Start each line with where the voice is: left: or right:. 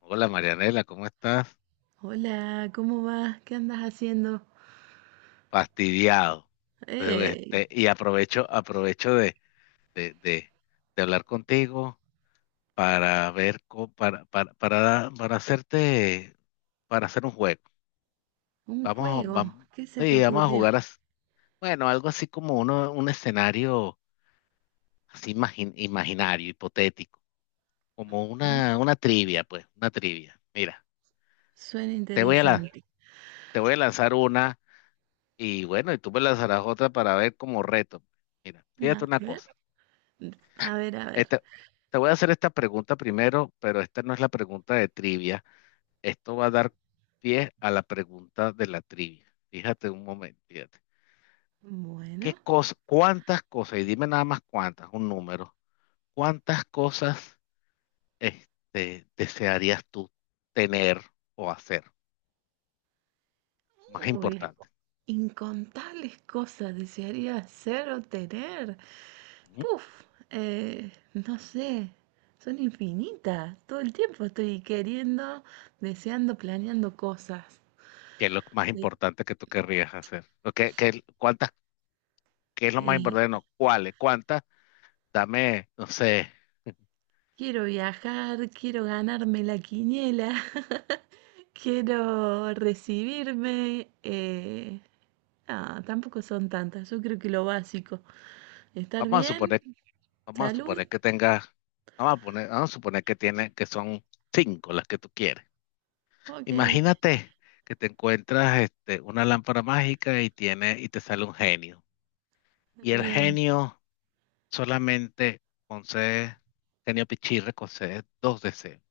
left: Hola, Marianela, ¿cómo estás?
right: Hola, ¿cómo vas? ¿Qué andas haciendo?
left: Fastidiado. Entonces,
right: ¡Ey!
left: Y aprovecho, aprovecho de, de- de hablar contigo para ver, para hacer un juego.
right: Un
left: Vamos,
right: juego.
left: vamos,
right: ¿Qué se te
left: sí, vamos a
right: ocurrió?
left: jugar, bueno, algo así como un escenario así imaginario, hipotético, como
right: Ah,
left: una trivia, pues, una trivia. Mira,
right: suena
left: te voy a la,
right: interesante.
left: te voy a lanzar una. Y bueno, y tú me lanzarás otra para ver como reto. Mira, fíjate
right: A
left: una
right: ver,
left: cosa.
right: a ver, a ver.
left: Este- te voy a hacer esta pregunta primero, pero esta no es la pregunta de trivia. Esto va a dar pie a la pregunta de la trivia. Fíjate un momento, fíjate.
right: Bueno.
left: ¿Qué cosa, cuántas cosas, y dime nada más cuántas, Un número, cuántas cosas, ¿desearías tú tener o hacer? Más
right: Uy,
left: importante.
right: incontables cosas desearía hacer o tener.
left: Ujú.
right: Puf, no sé. Son infinitas. Todo el tiempo estoy queriendo, deseando, planeando cosas.
left: ¿Qué es lo más
right: De-
left: importante que tú querrías hacer? ¿O qué- qué- cuántas qué es lo más
right: eh,
left: importante? No, cuáles, cuántas, dame, no sé,
right: quiero viajar, quiero ganarme la quiniela. Quiero recibirme. Ah, tampoco son tantas. Yo creo que lo básico. Estar
left: vamos a
right: bien,
left: suponer, vamos a
right: salud.
left: suponer que tenga, vamos a suponer que tiene, que son cinco las que tú quieres.
right: Ok,
left: Imagínate que te encuentras, una lámpara mágica y tiene, y te sale un genio. Y el
right: bien.
left: genio solamente concede, genio pichirre concede dos deseos.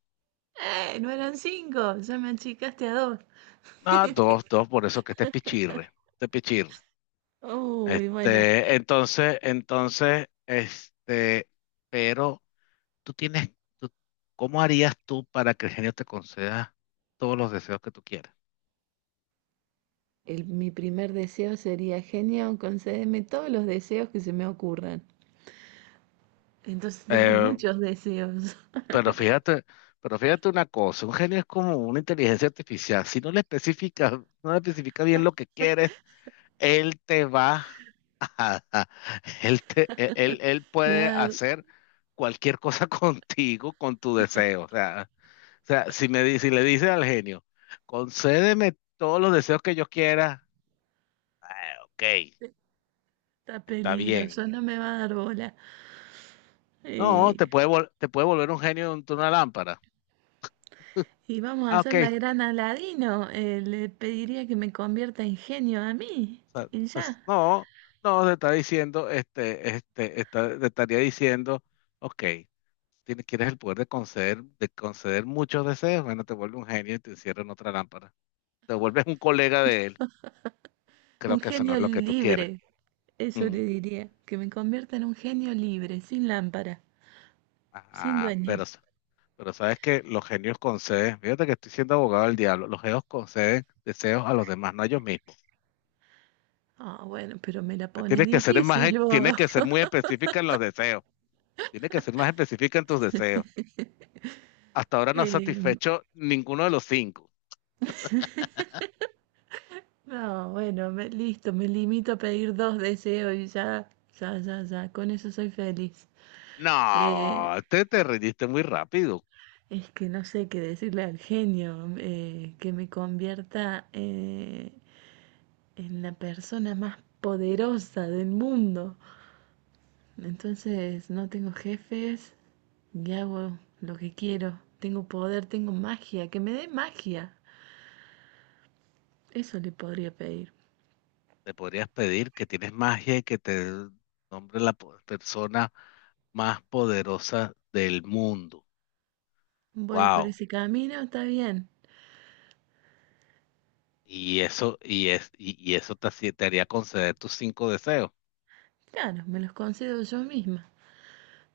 right: ¡Eh! No eran cinco. Ya me achicaste a dos.
left: Ah, dos, dos, por eso que este es pichirre, este es pichirre.
right: Uy, bueno.
left: Entonces, pero tú tienes, tú- ¿cómo harías tú para que el genio te conceda todos los deseos que tú quieras?
right: Mi primer deseo sería, genio, concédeme todos los deseos que se me ocurran. Entonces tengo
left: Eh,
right: muchos deseos.
left: pero fíjate, pero fíjate una cosa, un genio es como una inteligencia artificial. Si no le especificas, no le especifica bien lo que quieres, él te va a, él te, él, él él
right: Me va
left: puede
right: a dar,
left: hacer cualquier cosa contigo, con tu deseo. O sea, si si le dices al genio, concédeme todos los deseos que yo quiera, ah, ok,
right: está
left: está bien.
right: peligroso, no me va a dar bola.
left: No,
right: Eh,
left: te puede volver un genio de de una lámpara.
right: Y vamos a
left: Ah,
right: hacer
left: ok.
right: la gran Aladino. Le pediría que me convierta en genio a mí.
left: O sea,
right: Y
left: pues,
right: ya,
left: no, te está diciendo, te estaría diciendo, ok, quieres el poder de conceder muchos deseos, bueno, te vuelve un genio y te encierra en otra lámpara. Te vuelves un colega de él. Creo
right: un
left: que eso no
right: genio
left: es lo que tú quieres.
right: libre. Eso
left: Mm,
right: le diría, que me convierta en un genio libre, sin lámpara, sin
left: ajá,
right: dueño.
left: pero sabes que los genios conceden, fíjate que estoy siendo abogado del diablo, los genios conceden deseos a los demás, no a ellos mismos.
right: Ah, bueno, pero me la pones
left: Tienes que ser más,
right: difícil
left: tienes
right: vos.
left: que ser muy específica en los deseos. Tienes que ser más específica en tus deseos. Hasta ahora no has
right: Eh,
left: satisfecho ninguno de los cinco.
right: no, bueno, listo, me limito a pedir dos deseos y ya, ya, ya, ya, con eso soy feliz. Eh,
left: No, te rendiste muy rápido.
right: es que no sé qué decirle al genio, que me convierta, en la persona más poderosa del mundo. Entonces no tengo jefes y hago lo que quiero. Tengo poder, tengo magia, que me dé magia. Eso le podría pedir.
left: Te podrías pedir que tienes magia y que te nombre la persona más poderosa del mundo.
right: Voy por
left: Wow.
right: ese camino, está bien.
left: Y eso, y es, y eso te haría conceder tus cinco deseos.
right: Claro, me los concedo yo misma.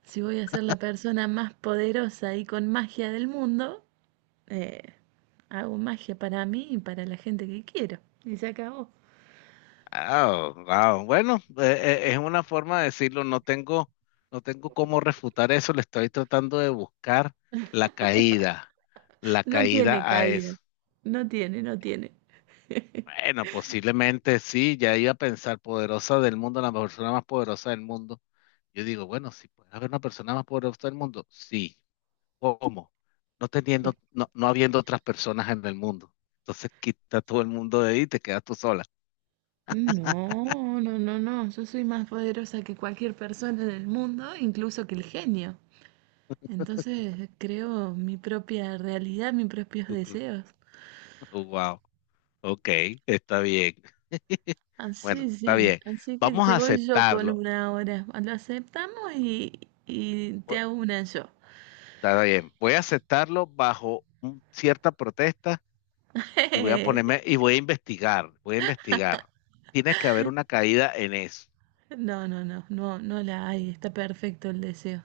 right: Si voy a ser la persona más poderosa y con magia del mundo, eh, hago magia para mí y para la gente que quiero. Y se acabó.
left: Ah, wow. Bueno, es una forma de decirlo. No tengo cómo refutar eso. Le estoy tratando de buscar la caída, la
right: No tiene
left: caída a
right: caída.
left: eso.
right: No tiene, no tiene.
left: Bueno, posiblemente sí. Ya iba a pensar poderosa del mundo, la persona más poderosa del mundo. Yo digo, bueno, si puede haber una persona más poderosa del mundo, sí. ¿Cómo? No teniendo, no, no habiendo otras personas en el mundo. Entonces quita todo el mundo de ahí y te quedas tú sola.
right: No, no, no, no. Yo soy más poderosa que cualquier persona en el mundo, incluso que el genio. Entonces creo mi propia realidad, mis propios deseos.
left: Wow. Ok, está bien.
right: Así,
left: Bueno, está
right: sí.
left: bien.
right: Así que
left: Vamos a
right: te voy yo con
left: aceptarlo.
right: una ahora. Lo aceptamos y te
left: Bu-
right: hago una yo.
left: Está bien. Voy a aceptarlo bajo cierta protesta y voy a ponerme y voy a investigar. Voy a investigar. Tiene que haber una caída en eso.
right: No, no, no, no, no la hay. Está perfecto el deseo.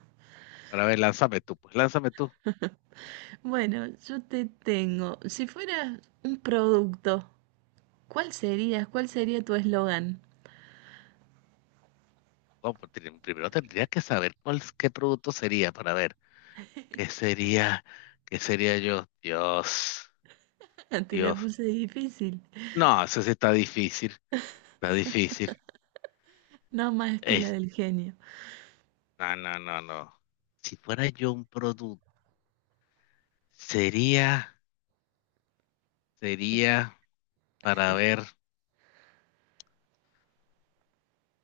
left: Pero a ver, lánzame tú. Pues lánzame tú.
right: Bueno, yo te tengo. Si fueras un producto, ¿cuál serías? ¿Cuál sería tu eslogan?
left: No, pues, primero tendría que saber qué producto sería para ver qué sería, qué sería yo. Dios,
right: Te la
left: Dios.
right: puse difícil,
left: No, eso sí está difícil. Está difícil.
right: no más que la
left: Es-
right: del genio.
left: no, no. Si fuera yo un producto, sería. Sería, para ver,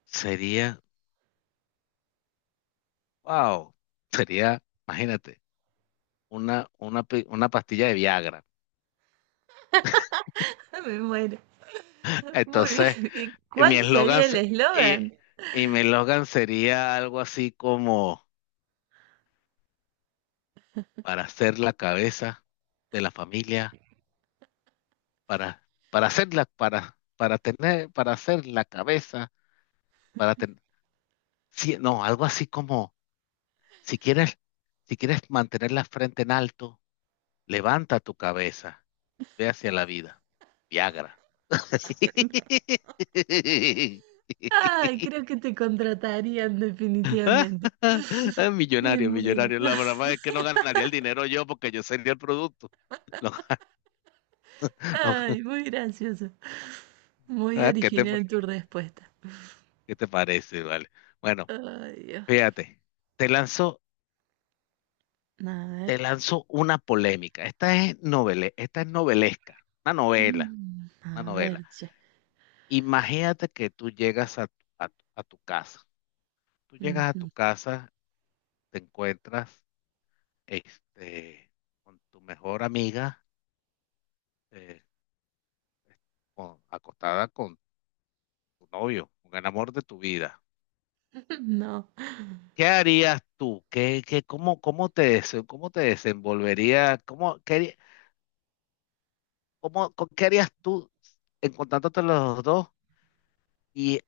left: sería, wow, sería, imagínate, una pastilla de Viagra.
right: Me muero. Muy
left: Entonces,
right: bien. ¿Y
left: mi
right: cuál
left: eslogan
right: sería el
left: se-
right: eslogan?
left: y mi eslogan sería algo así como para ser la cabeza de la familia, para tener, para ser la cabeza, para tener, no, algo así como, si quieres, si quieres mantener la frente en alto, levanta tu cabeza, ve hacia la vida. Viagra.
right: Ay, creo que te contratarían definitivamente.
left: Ah,
right: Me
left: millonario,
right: muero.
left: millonario. La verdad es que no ganaría el dinero yo porque yo sería el producto. No, no.
right: Ay, muy gracioso. Muy
left: Ah,
right: original tu respuesta.
left: qué te parece? Vale. Bueno,
right: Ay, Dios.
left: fíjate, te lanzo,
right: A ver.
left: te lanzo una polémica. Esta es novele, esta es novelesca,
right: Mm,
left: una
right: a
left: novela.
right: ver, che.
left: Imagínate que tú llegas a, a tu casa. Tú llegas a tu
right: Ujú.
left: casa, te encuentras, este, con tu mejor amiga, eh, acostada con tu novio, con el amor de tu vida.
right: No.
left: ¿Qué harías tú? Cómo cómo te desenvolverías? ¿Cómo, qué, haría- cómo, con- qué harías tú encontrándote los dos? Y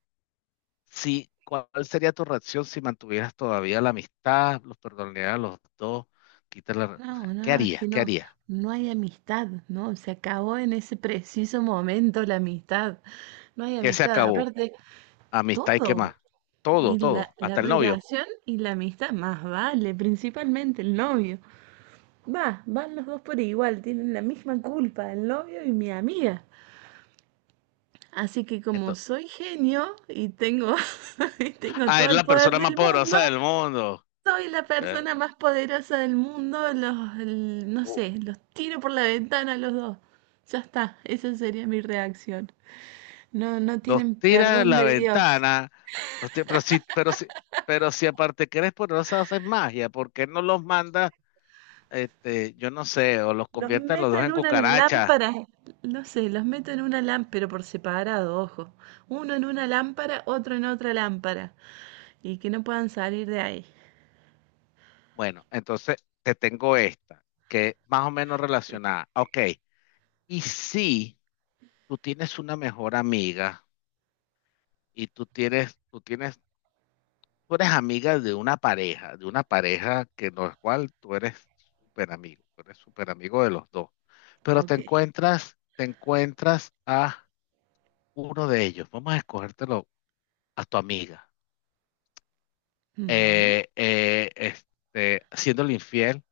left: si, ¿cuál sería tu reacción si mantuvieras todavía la amistad, los perdonarías a los dos? O
right: No,
left: sea,
right: no,
left: ¿qué
right: no, es
left: harías?
right: que
left: ¿Qué
right: no,
left: harías?
right: no hay amistad, ¿no? Se acabó en ese preciso momento la amistad. No hay
left: ¿Qué se
right: amistad,
left: acabó?
right: aparte,
left: Amistad y qué
right: todo.
left: más. Todo,
right: Y la,
left: todo,
right: la
left: hasta el novio.
right: relación y la amistad, más vale, principalmente el novio. Va, van los dos por igual, tienen la misma culpa, el novio y mi amiga. Así que como
left: Entonces,
right: soy genio y tengo, y tengo
left: ah,
right: todo
left: eres
right: el
left: la
right: poder
left: persona más
right: del mundo,
left: poderosa del mundo.
right: soy la
left: Eh,
right: persona más poderosa del mundo, no sé, los tiro por la ventana a los dos. Ya está, esa sería mi reacción. No, no
left: los
right: tienen
left: tira de
right: perdón
left: la
right: de Dios.
left: ventana, los tira- pero si, pero si, pero si aparte que eres poderosa haces magia, ¿por qué no los manda, este, yo no sé, o los
right: Los
left: conviertes los
right: meto
left: dos
right: en
left: en
right: una
left: cucarachas?
right: lámpara, no sé, los meto en una lámpara, pero por separado, ojo. Uno en una lámpara, otro en otra lámpara, y que no puedan salir de ahí.
left: Bueno, entonces te tengo esta, que es más o menos relacionada. Ok, y si tú tienes una mejor amiga y tú eres amiga de una pareja que no es cual tú eres súper amigo, tú eres súper amigo de los dos, pero
right: Ok,
left: te encuentras a uno de ellos, vamos a escogértelo a tu amiga,
right: bueno.
left: siéndole infiel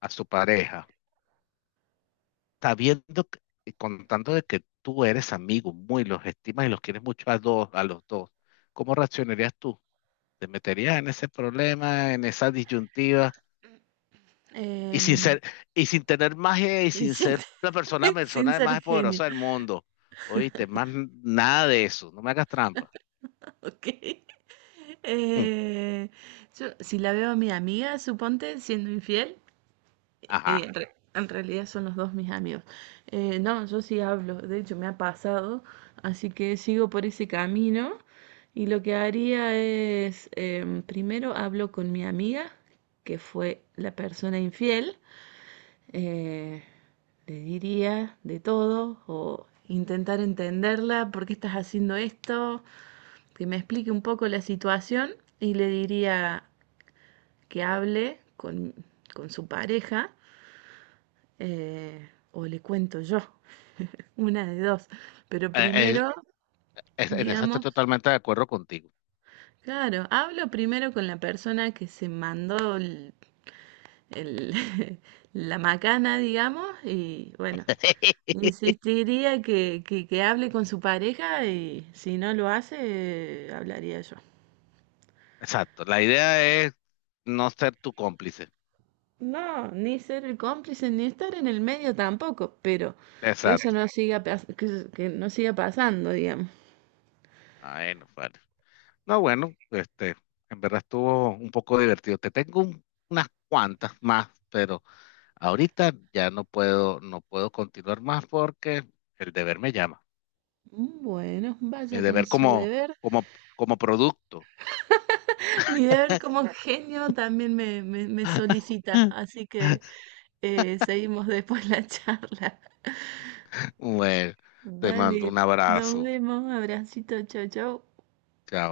left: a su pareja, sabiendo que- y contando de que tú eres amigo, muy los estimas y los quieres mucho a dos, a los dos, ¿cómo reaccionarías tú? ¿Te meterías en ese problema, en esa disyuntiva? Y sin
right: em,
left: ser, y sin tener magia y
right: y
left: sin
right: sin,
left: ser la
right: sin
left: persona
right: ser
left: más
right: genio.
left: poderosa del mundo. Oíste, más nada de eso. No me hagas trampa.
right: Ok.
left: Mm,
right: Eh, yo, si la veo a mi amiga, suponte, siendo infiel,
left: ajá.
right: en realidad son los dos mis amigos. No, yo sí hablo, de hecho me ha pasado, así que sigo por ese camino y lo que haría es, primero hablo con mi amiga, que fue la persona infiel, eh, le diría de todo o intentar entenderla, ¿por qué estás haciendo esto? Que me explique un poco la situación y le diría que hable con su pareja, o le cuento yo, una de dos. Pero
left: Eh, eh,
right: primero,
left: en eso estoy
right: digamos,
left: totalmente de acuerdo contigo.
right: claro, hablo primero con la persona que se mandó el- la macana, digamos, y bueno, insistiría que hable con su pareja y si no lo hace, hablaría yo.
left: Exacto. La idea es no ser tu cómplice.
right: No, ni ser el cómplice, ni estar en el medio tampoco, pero que eso
left: Exacto.
right: no siga, que no siga pasando, digamos.
left: Ay, no, vale. No, bueno, este, en verdad estuvo un poco divertido. Te tengo unas cuantas más, pero ahorita no puedo continuar más porque el deber me llama.
right: Bueno,
left: Mi
right: vaya con su deber.
left: como, como producto.
right: Mi deber como genio también me solicita, así que seguimos después la charla.
left: Bueno, te mando
right: Dale,
left: un
right: nos
left: abrazo.
right: vemos, abracito, chau, chau.
left: Chao.